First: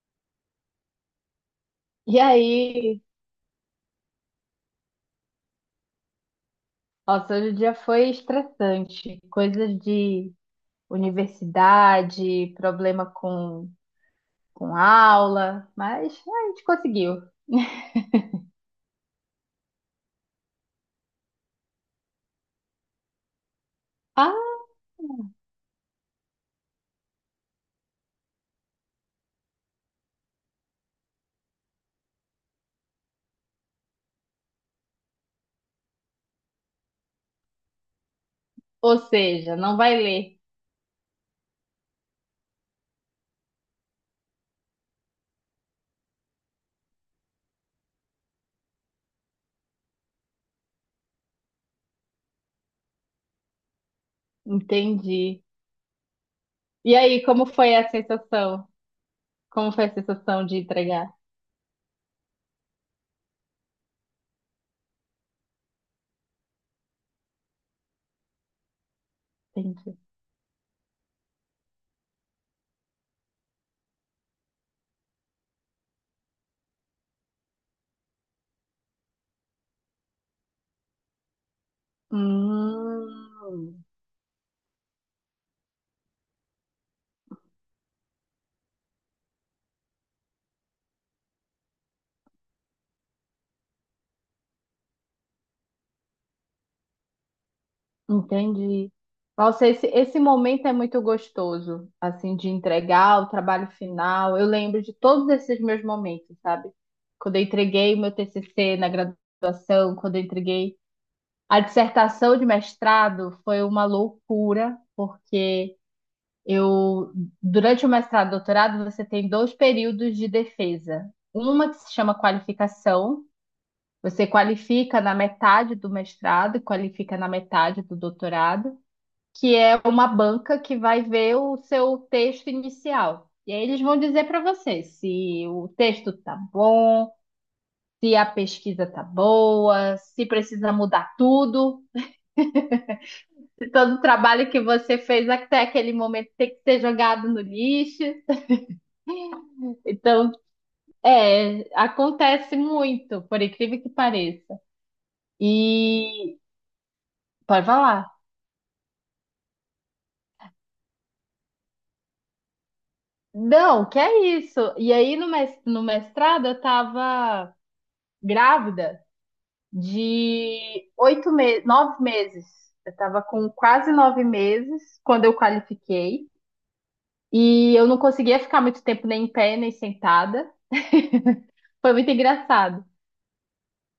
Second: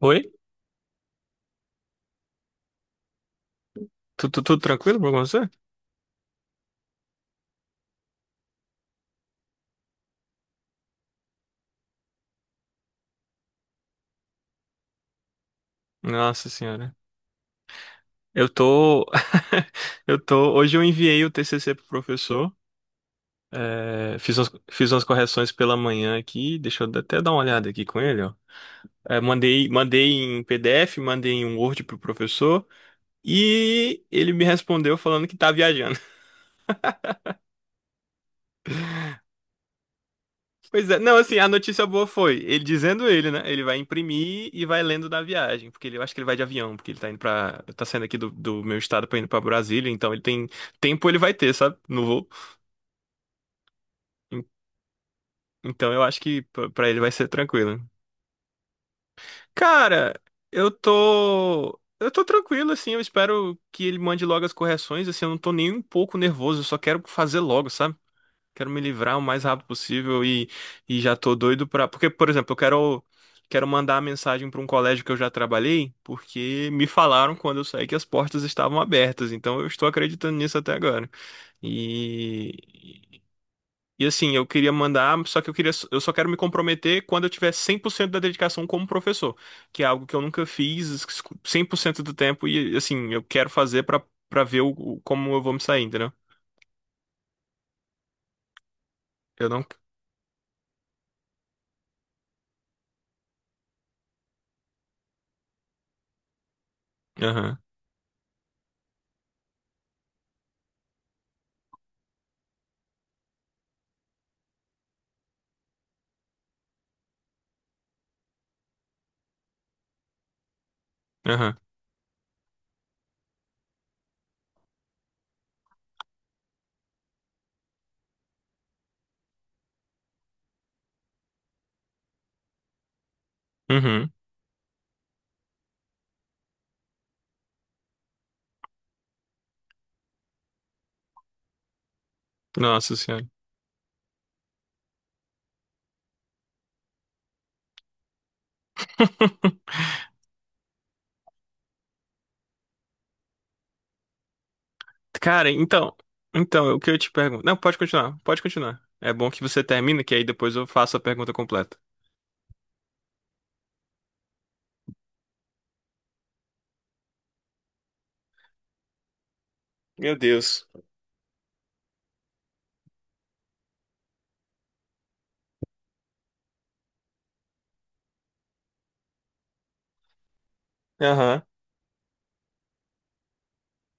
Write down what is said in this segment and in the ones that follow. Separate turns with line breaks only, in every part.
Oi?
E aí,
Tudo, tranquilo com você?
nossa, hoje o dia foi estressante. Coisas de universidade, problema com aula, mas
Nossa
a gente
senhora.
conseguiu.
Eu tô. Eu tô. Hoje eu enviei o TCC pro professor.
Ah,
Fiz umas correções pela manhã aqui. Deixa eu até dar uma olhada aqui com ele, ó. É, mandei, mandei em PDF, mandei em um Word pro professor. E ele me respondeu falando que tá viajando.
ou seja, não vai ler.
Pois é, não, assim, a notícia boa foi, ele dizendo ele, né? Ele vai imprimir e vai lendo da viagem, porque ele, eu acho que ele vai de avião, porque ele tá indo pra, tá saindo aqui do, do meu estado pra indo pra Brasília, então ele tem tempo, ele vai ter, sabe? No voo. En-
Entendi.
Então eu acho que pra
E
ele vai
aí,
ser
como foi
tranquilo.
a sensação? Como foi a
Cara,
sensação de entregar?
eu tô tranquilo, assim, eu espero que ele mande logo as correções, assim, eu não tô nem um pouco nervoso, eu só quero fazer logo, sabe? Quero me livrar o mais rápido
Entendi.
possível e já tô doido pra. Porque, por exemplo, quero mandar a mensagem pra um colégio que eu já trabalhei, porque me falaram quando eu saí que as portas estavam abertas. Então eu estou acreditando nisso até agora. E,
Hum.
e assim, eu queria mandar, só que eu queria, eu só quero me comprometer quando eu tiver 100% da dedicação como professor, que é algo que eu nunca fiz 100% do tempo e assim, eu quero fazer pra para ver como eu vou me sair, entendeu?
Entendi.
Eu não.
Nossa, esse momento é muito gostoso, assim, de entregar o trabalho final. Eu lembro de todos esses meus momentos, sabe? Quando eu
Aham.
entreguei o meu TCC na graduação, quando eu entreguei a dissertação de mestrado, foi uma loucura, porque eu, durante o mestrado e doutorado, você tem dois períodos de defesa.
Aham.
Uma que se chama qualificação, você qualifica na metade do mestrado e qualifica na metade do doutorado que é uma banca que vai ver o seu texto inicial. E aí eles vão
Uhum.
dizer para você se o texto tá bom, se a pesquisa tá boa, se precisa mudar tudo,
Nossa senhora.
se todo o trabalho que você fez até aquele momento tem que ser jogado no lixo. Então, acontece muito, por incrível que pareça.
Cara,
E
então, o que eu te pergunto? Não,
pode
pode
falar.
continuar, pode continuar. É bom que você termina, que aí depois eu faço a pergunta completa.
Não, que é isso. E aí no mestrado eu estava grávida
Meu Deus.
de 8 meses, 9 meses. Eu estava com quase 9 meses quando eu qualifiquei. E eu não conseguia ficar muito tempo nem em pé, nem sentada.
Aham,
Foi muito engraçado.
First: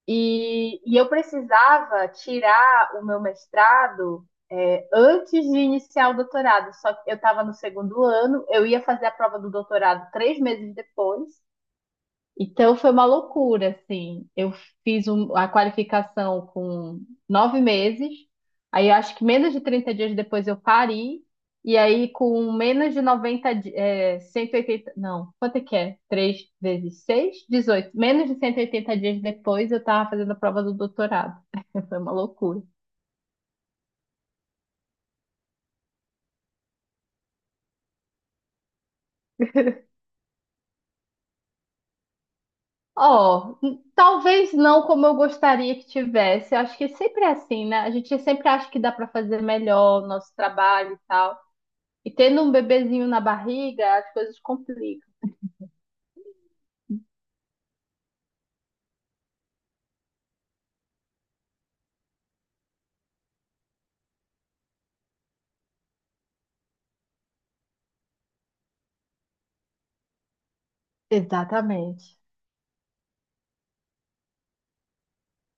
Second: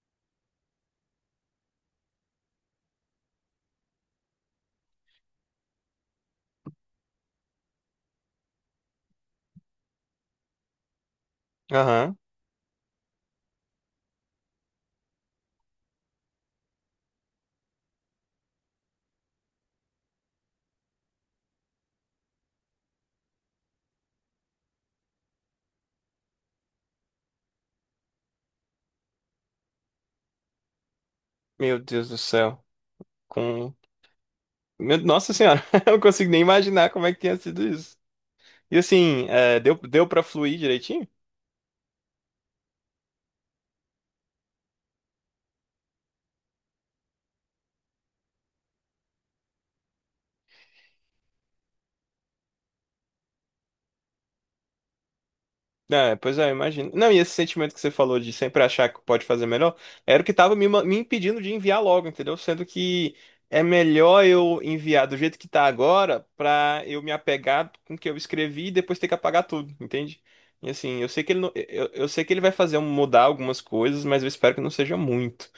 E, eu precisava tirar o meu mestrado antes de iniciar o doutorado. Só que eu estava no segundo ano, eu ia fazer a prova do doutorado 3 meses depois.
aham.
Então foi uma loucura, assim. Eu a qualificação com 9 meses, aí eu acho que menos de 30 dias depois eu parei, e aí com menos de 90, 180, não, quanto é que é? 3 vezes 6, 18. Menos de 180 dias depois eu estava fazendo a prova do doutorado.
Meu
Foi
Deus
uma
do
loucura.
céu. Com... Nossa senhora, eu não consigo nem imaginar como é que tinha sido isso. E assim, é, deu pra fluir direitinho?
Ó, talvez não como eu gostaria que tivesse. Eu acho que sempre é assim, né? A gente sempre acha que dá para fazer melhor o nosso trabalho e tal. E tendo um bebezinho na barriga, as coisas complicam.
É, pois é, eu imagino. Não, e esse sentimento que você falou de sempre achar que pode fazer melhor, era o que tava me impedindo de enviar logo, entendeu? Sendo que é melhor eu enviar do jeito que tá agora pra eu me apegar com o que eu escrevi e depois ter que apagar tudo, entende? E assim, eu sei que ele não, eu
Exatamente.
sei que ele vai fazer mudar algumas coisas, mas eu espero que não seja muito.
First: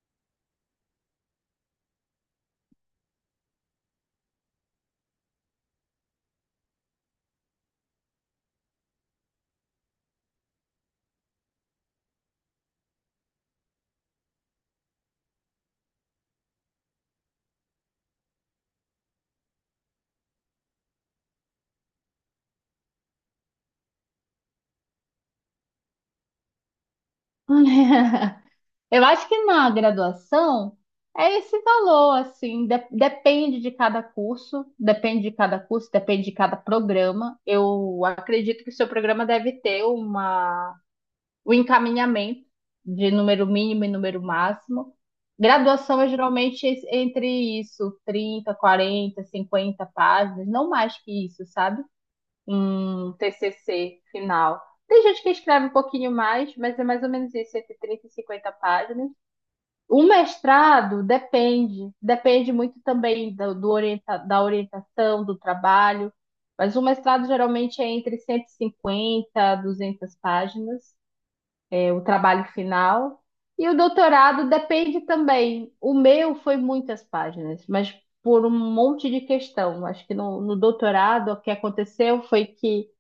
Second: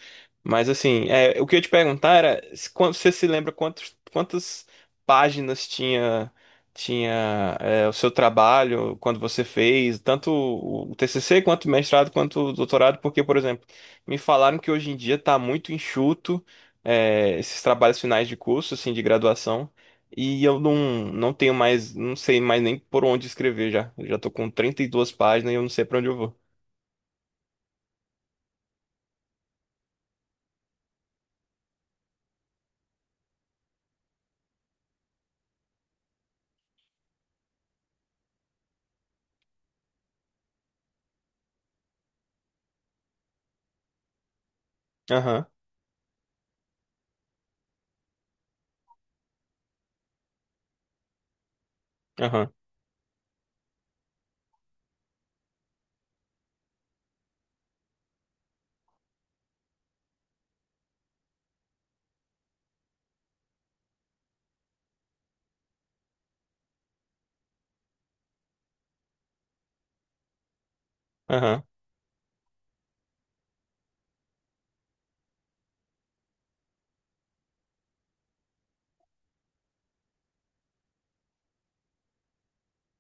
Mas assim, é, o que eu ia te perguntar era se você se lembra quantas páginas tinha é, o seu trabalho quando você fez, tanto o TCC quanto o mestrado quanto o doutorado, porque, por exemplo, me falaram que hoje em dia está muito enxuto é, esses trabalhos finais de curso, assim, de graduação, e eu não, não tenho mais, não sei mais nem por onde escrever já. Eu já tô com 32 páginas e eu não sei para onde eu vou.
Eu acho que na graduação é esse valor, assim, depende de cada curso, depende de cada curso, depende de cada programa. Eu acredito que o seu programa deve ter uma, um encaminhamento de número mínimo e número máximo.
Aham,
Graduação é geralmente entre isso, 30, 40, 50 páginas, não mais que isso, sabe?
aham,
Um TCC final. Tem gente que escreve um pouquinho mais, mas é mais ou menos isso, entre 30 e 50 páginas. O mestrado depende, depende muito também do, da orientação, do trabalho, mas o mestrado geralmente é entre 150 a 200 páginas,
aham,
é o trabalho final. E o doutorado depende também. O meu foi muitas páginas, mas por um monte de questão. Acho que no doutorado o que aconteceu foi que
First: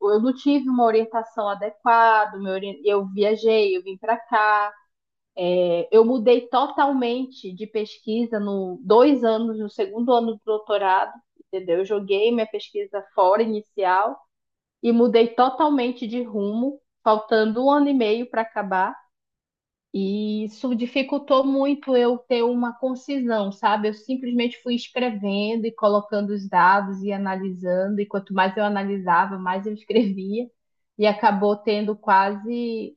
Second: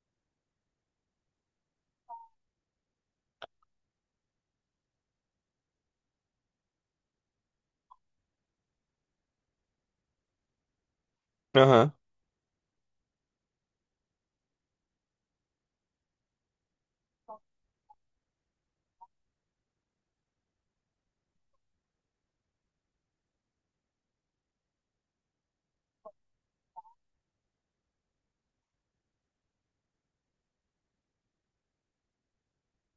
eu não tive uma orientação adequada, eu viajei, eu vim para cá. Eu mudei totalmente de pesquisa no segundo ano do doutorado, entendeu? Eu
aham,
joguei minha pesquisa fora inicial e mudei totalmente de rumo, faltando um ano e meio para acabar. E isso dificultou muito eu ter uma concisão, sabe? Eu simplesmente fui escrevendo e colocando os dados e analisando, e quanto mais eu analisava, mais eu escrevia, e acabou tendo quase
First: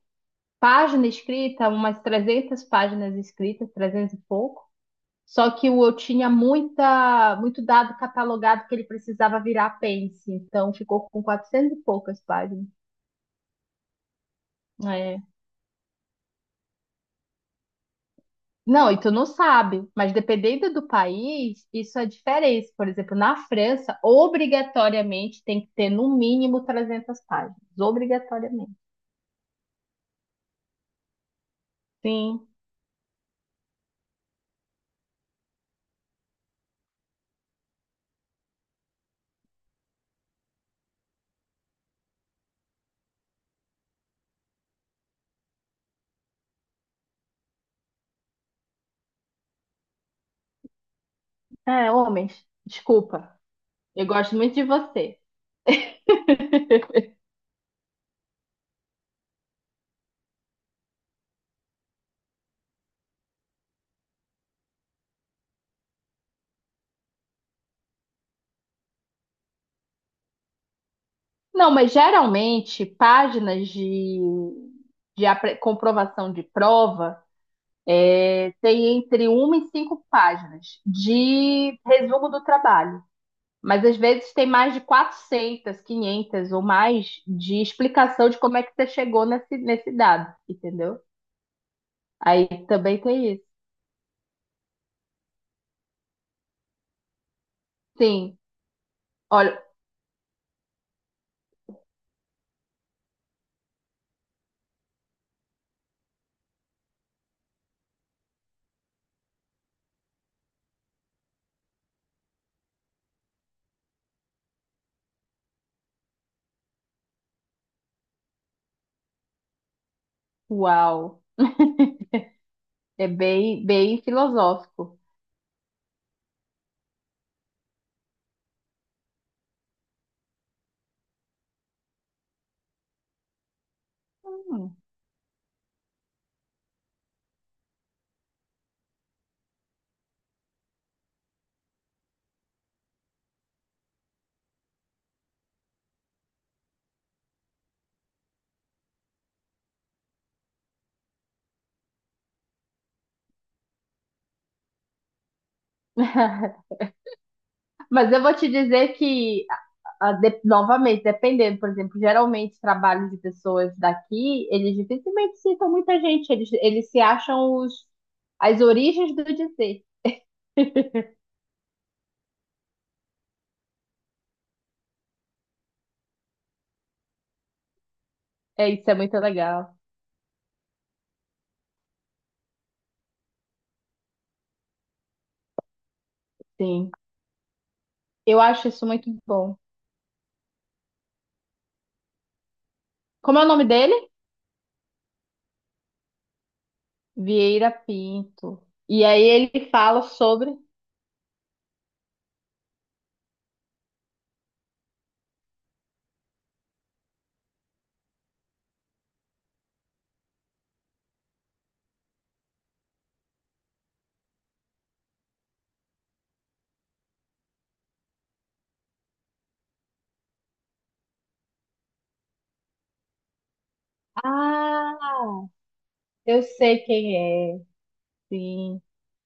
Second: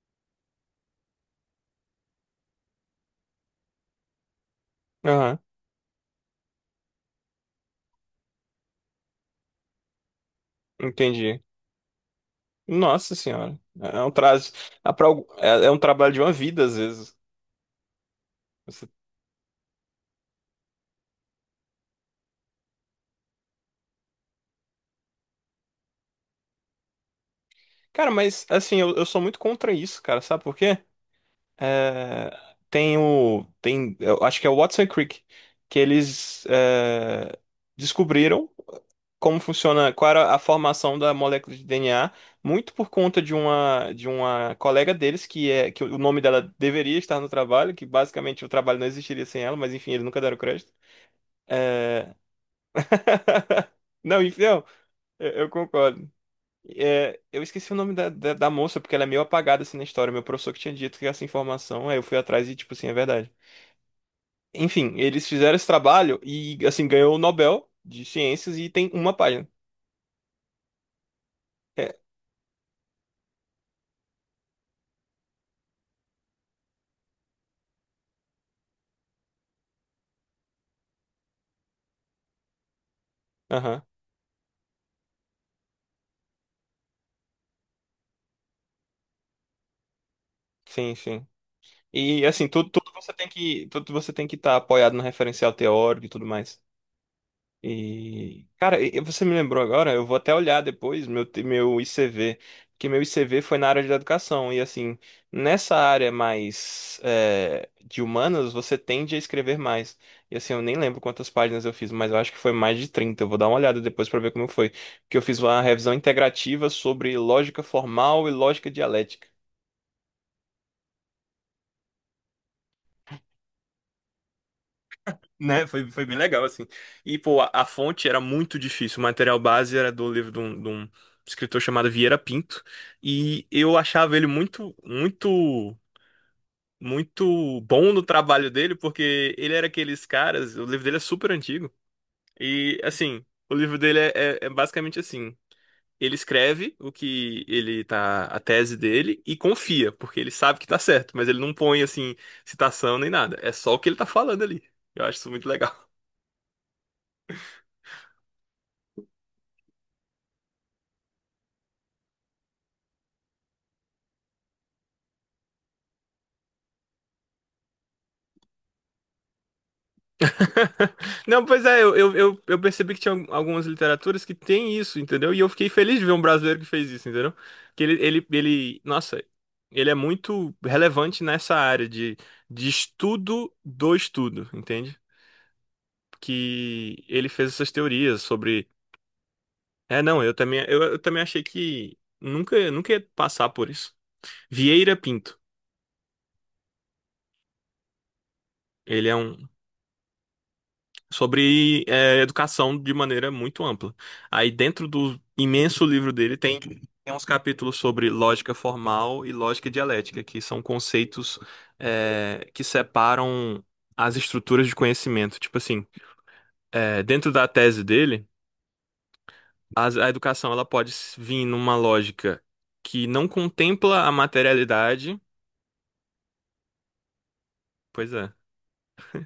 página escrita, umas 300 páginas escritas, 300 e pouco.
aham,
Só que o eu tinha muita, muito dado catalogado que ele precisava virar apêndice, então ficou com
entendi.
400 e poucas páginas.
Nossa senhora, é
É.
é um trabalho de uma vida às vezes. Você-
Não, e tu não sabe, mas dependendo do país, isso é diferente. Por exemplo, na França, obrigatoriamente tem que ter no mínimo 300 páginas,
Cara, mas
obrigatoriamente.
assim, eu sou muito contra isso, cara, sabe por quê? É,
Sim,
tem, eu acho que é o Watson Crick, que eles é, descobriram como funciona, qual era a formação da molécula de DNA, muito por conta de uma colega deles, que é, que o nome dela deveria estar no trabalho, que basicamente o trabalho não existiria sem ela, mas enfim, eles nunca deram crédito.
é,
É...
homens, desculpa, eu
Não,
gosto
enfim,
muito de
não.
você.
Eu concordo. É, eu esqueci o nome da moça, porque ela é meio apagada assim na história. Meu professor que tinha dito que essa informação, aí eu fui atrás e, tipo assim, é verdade. Enfim, eles fizeram esse trabalho e, assim, ganhou o Nobel de Ciências e tem uma página.
Não, mas
É,
geralmente páginas de, comprovação de prova tem entre uma e cinco páginas de resumo do trabalho.
aham,
Mas às vezes tem mais de 400, 500 ou mais de explicação de como é que você chegou nesse dado,
sim,
entendeu?
sim. E, assim,
Aí
tudo,
também tem isso.
tudo você tem que estar apoiado no referencial teórico e tudo mais.
Sim,
E, cara, você me lembrou
olha,
agora, eu vou até olhar depois meu ICV, porque meu ICV foi na área de educação, e assim, nessa área mais é, de humanas, você tende a escrever mais. E assim, eu nem lembro quantas páginas eu fiz, mas eu acho que foi mais de 30. Eu vou dar uma olhada depois pra ver como foi. Porque eu fiz uma revisão integrativa sobre lógica formal e lógica dialética.
uau, é bem, bem filosófico.
Né? Foi, foi bem legal, assim. E, pô, a fonte era muito difícil. O material base era do livro de um escritor chamado Vieira Pinto. E eu achava ele
Hum.
muito bom no trabalho dele, porque ele era aqueles caras. O livro dele é super antigo. E, assim, o livro dele é, é basicamente assim. Ele escreve o que ele tá, a tese dele e confia, porque ele sabe que tá certo, mas ele não põe assim citação nem nada. É só o que ele tá falando ali. Eu acho isso muito legal.
Mas eu vou te dizer que Ah, novamente, dependendo, por exemplo, geralmente trabalho de pessoas daqui, eles dificilmente citam muita gente, eles se acham os, as origens do dizer.
Não, pois é, eu percebi que tinha algumas literaturas que tem isso, entendeu? E eu fiquei feliz de ver um brasileiro que fez isso, entendeu? Que
É,
ele,
isso é muito
nossa,
legal,
ele é muito relevante nessa área de estudo do estudo, entende?
sim.
Que ele fez essas teorias
Eu acho
sobre.
isso muito bom.
É, não, eu também, eu também achei que nunca ia
Como é o
passar
nome
por isso.
dele?
Vieira Pinto.
Vieira Pinto. E
Ele é
aí
um,
ele fala sobre.
sobre é, educação de maneira muito ampla. Aí dentro do imenso livro dele tem uns capítulos sobre lógica formal e lógica dialética, que são conceitos é, que separam as estruturas de conhecimento. Tipo assim, é, dentro da tese dele, educação ela pode vir numa lógica que não contempla a
Ah,
materialidade.
eu sei quem é,
Pois é.
sim.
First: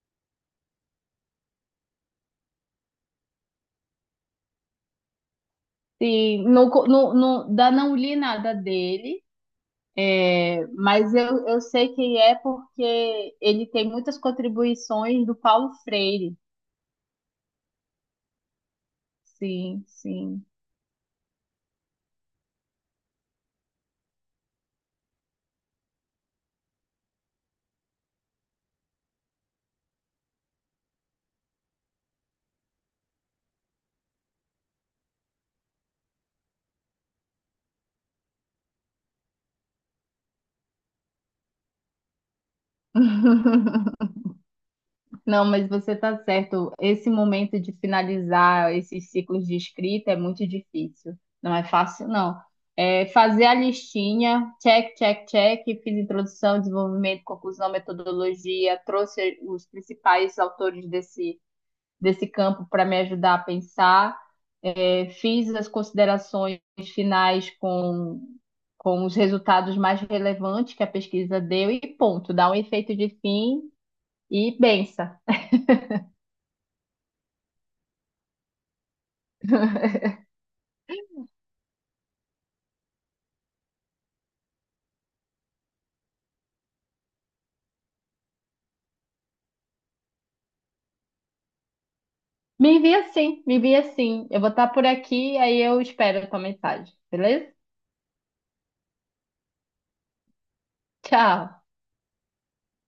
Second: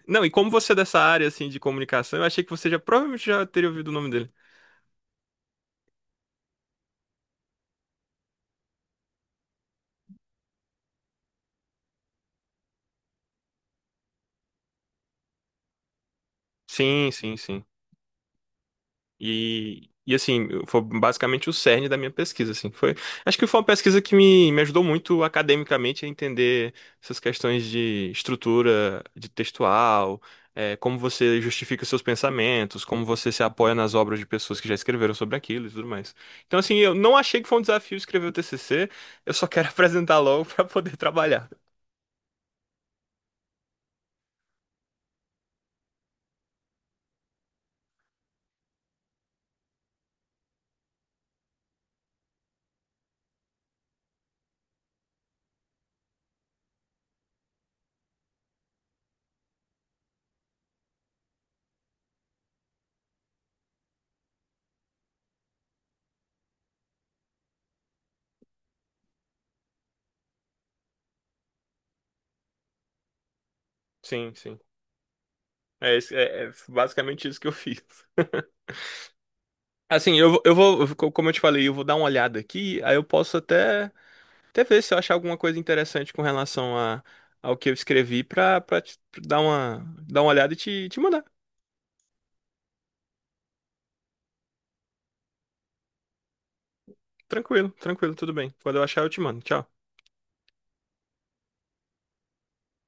Não, e como você é dessa área assim de comunicação, eu achei que você já provavelmente já teria ouvido o nome dele.
Sim, não, não, não, da, não li nada dele. Mas eu sei quem é porque ele tem muitas contribuições do Paulo Freire.
Sim, sim, sim.
Sim,
E
sim.
assim, foi basicamente o cerne da minha pesquisa, assim. Foi, acho que foi uma pesquisa que me ajudou muito academicamente a entender essas questões de estrutura, de textual, eh, como você justifica seus pensamentos, como você se apoia nas obras de pessoas que já escreveram sobre aquilo e tudo mais. Então, assim, eu não achei que foi um desafio escrever o TCC, eu só quero apresentar logo para poder trabalhar.
Não, mas você está certo. Esse momento de finalizar esses ciclos de escrita é muito difícil. Não é fácil, não. É fazer a listinha, check, check, check, fiz introdução, desenvolvimento, conclusão, metodologia, trouxe os principais autores desse campo para me ajudar a pensar. É, fiz as considerações finais com os resultados mais relevantes que a pesquisa deu e ponto, dá um efeito de fim
Sim,
e
sim.
bença.
É, é basicamente isso que eu fiz. Assim, eu vou, como eu te falei, eu vou dar uma olhada aqui, aí eu posso até Até ver se eu achar alguma coisa interessante com relação a, ao que eu escrevi pra dar uma olhada e te mandar.
Me envia sim, me envia sim. Eu vou estar por aqui, aí eu espero a tua mensagem, beleza?
Tranquilo, tranquilo, tudo bem. Quando eu achar, eu te mando. Tchau.
Tchau!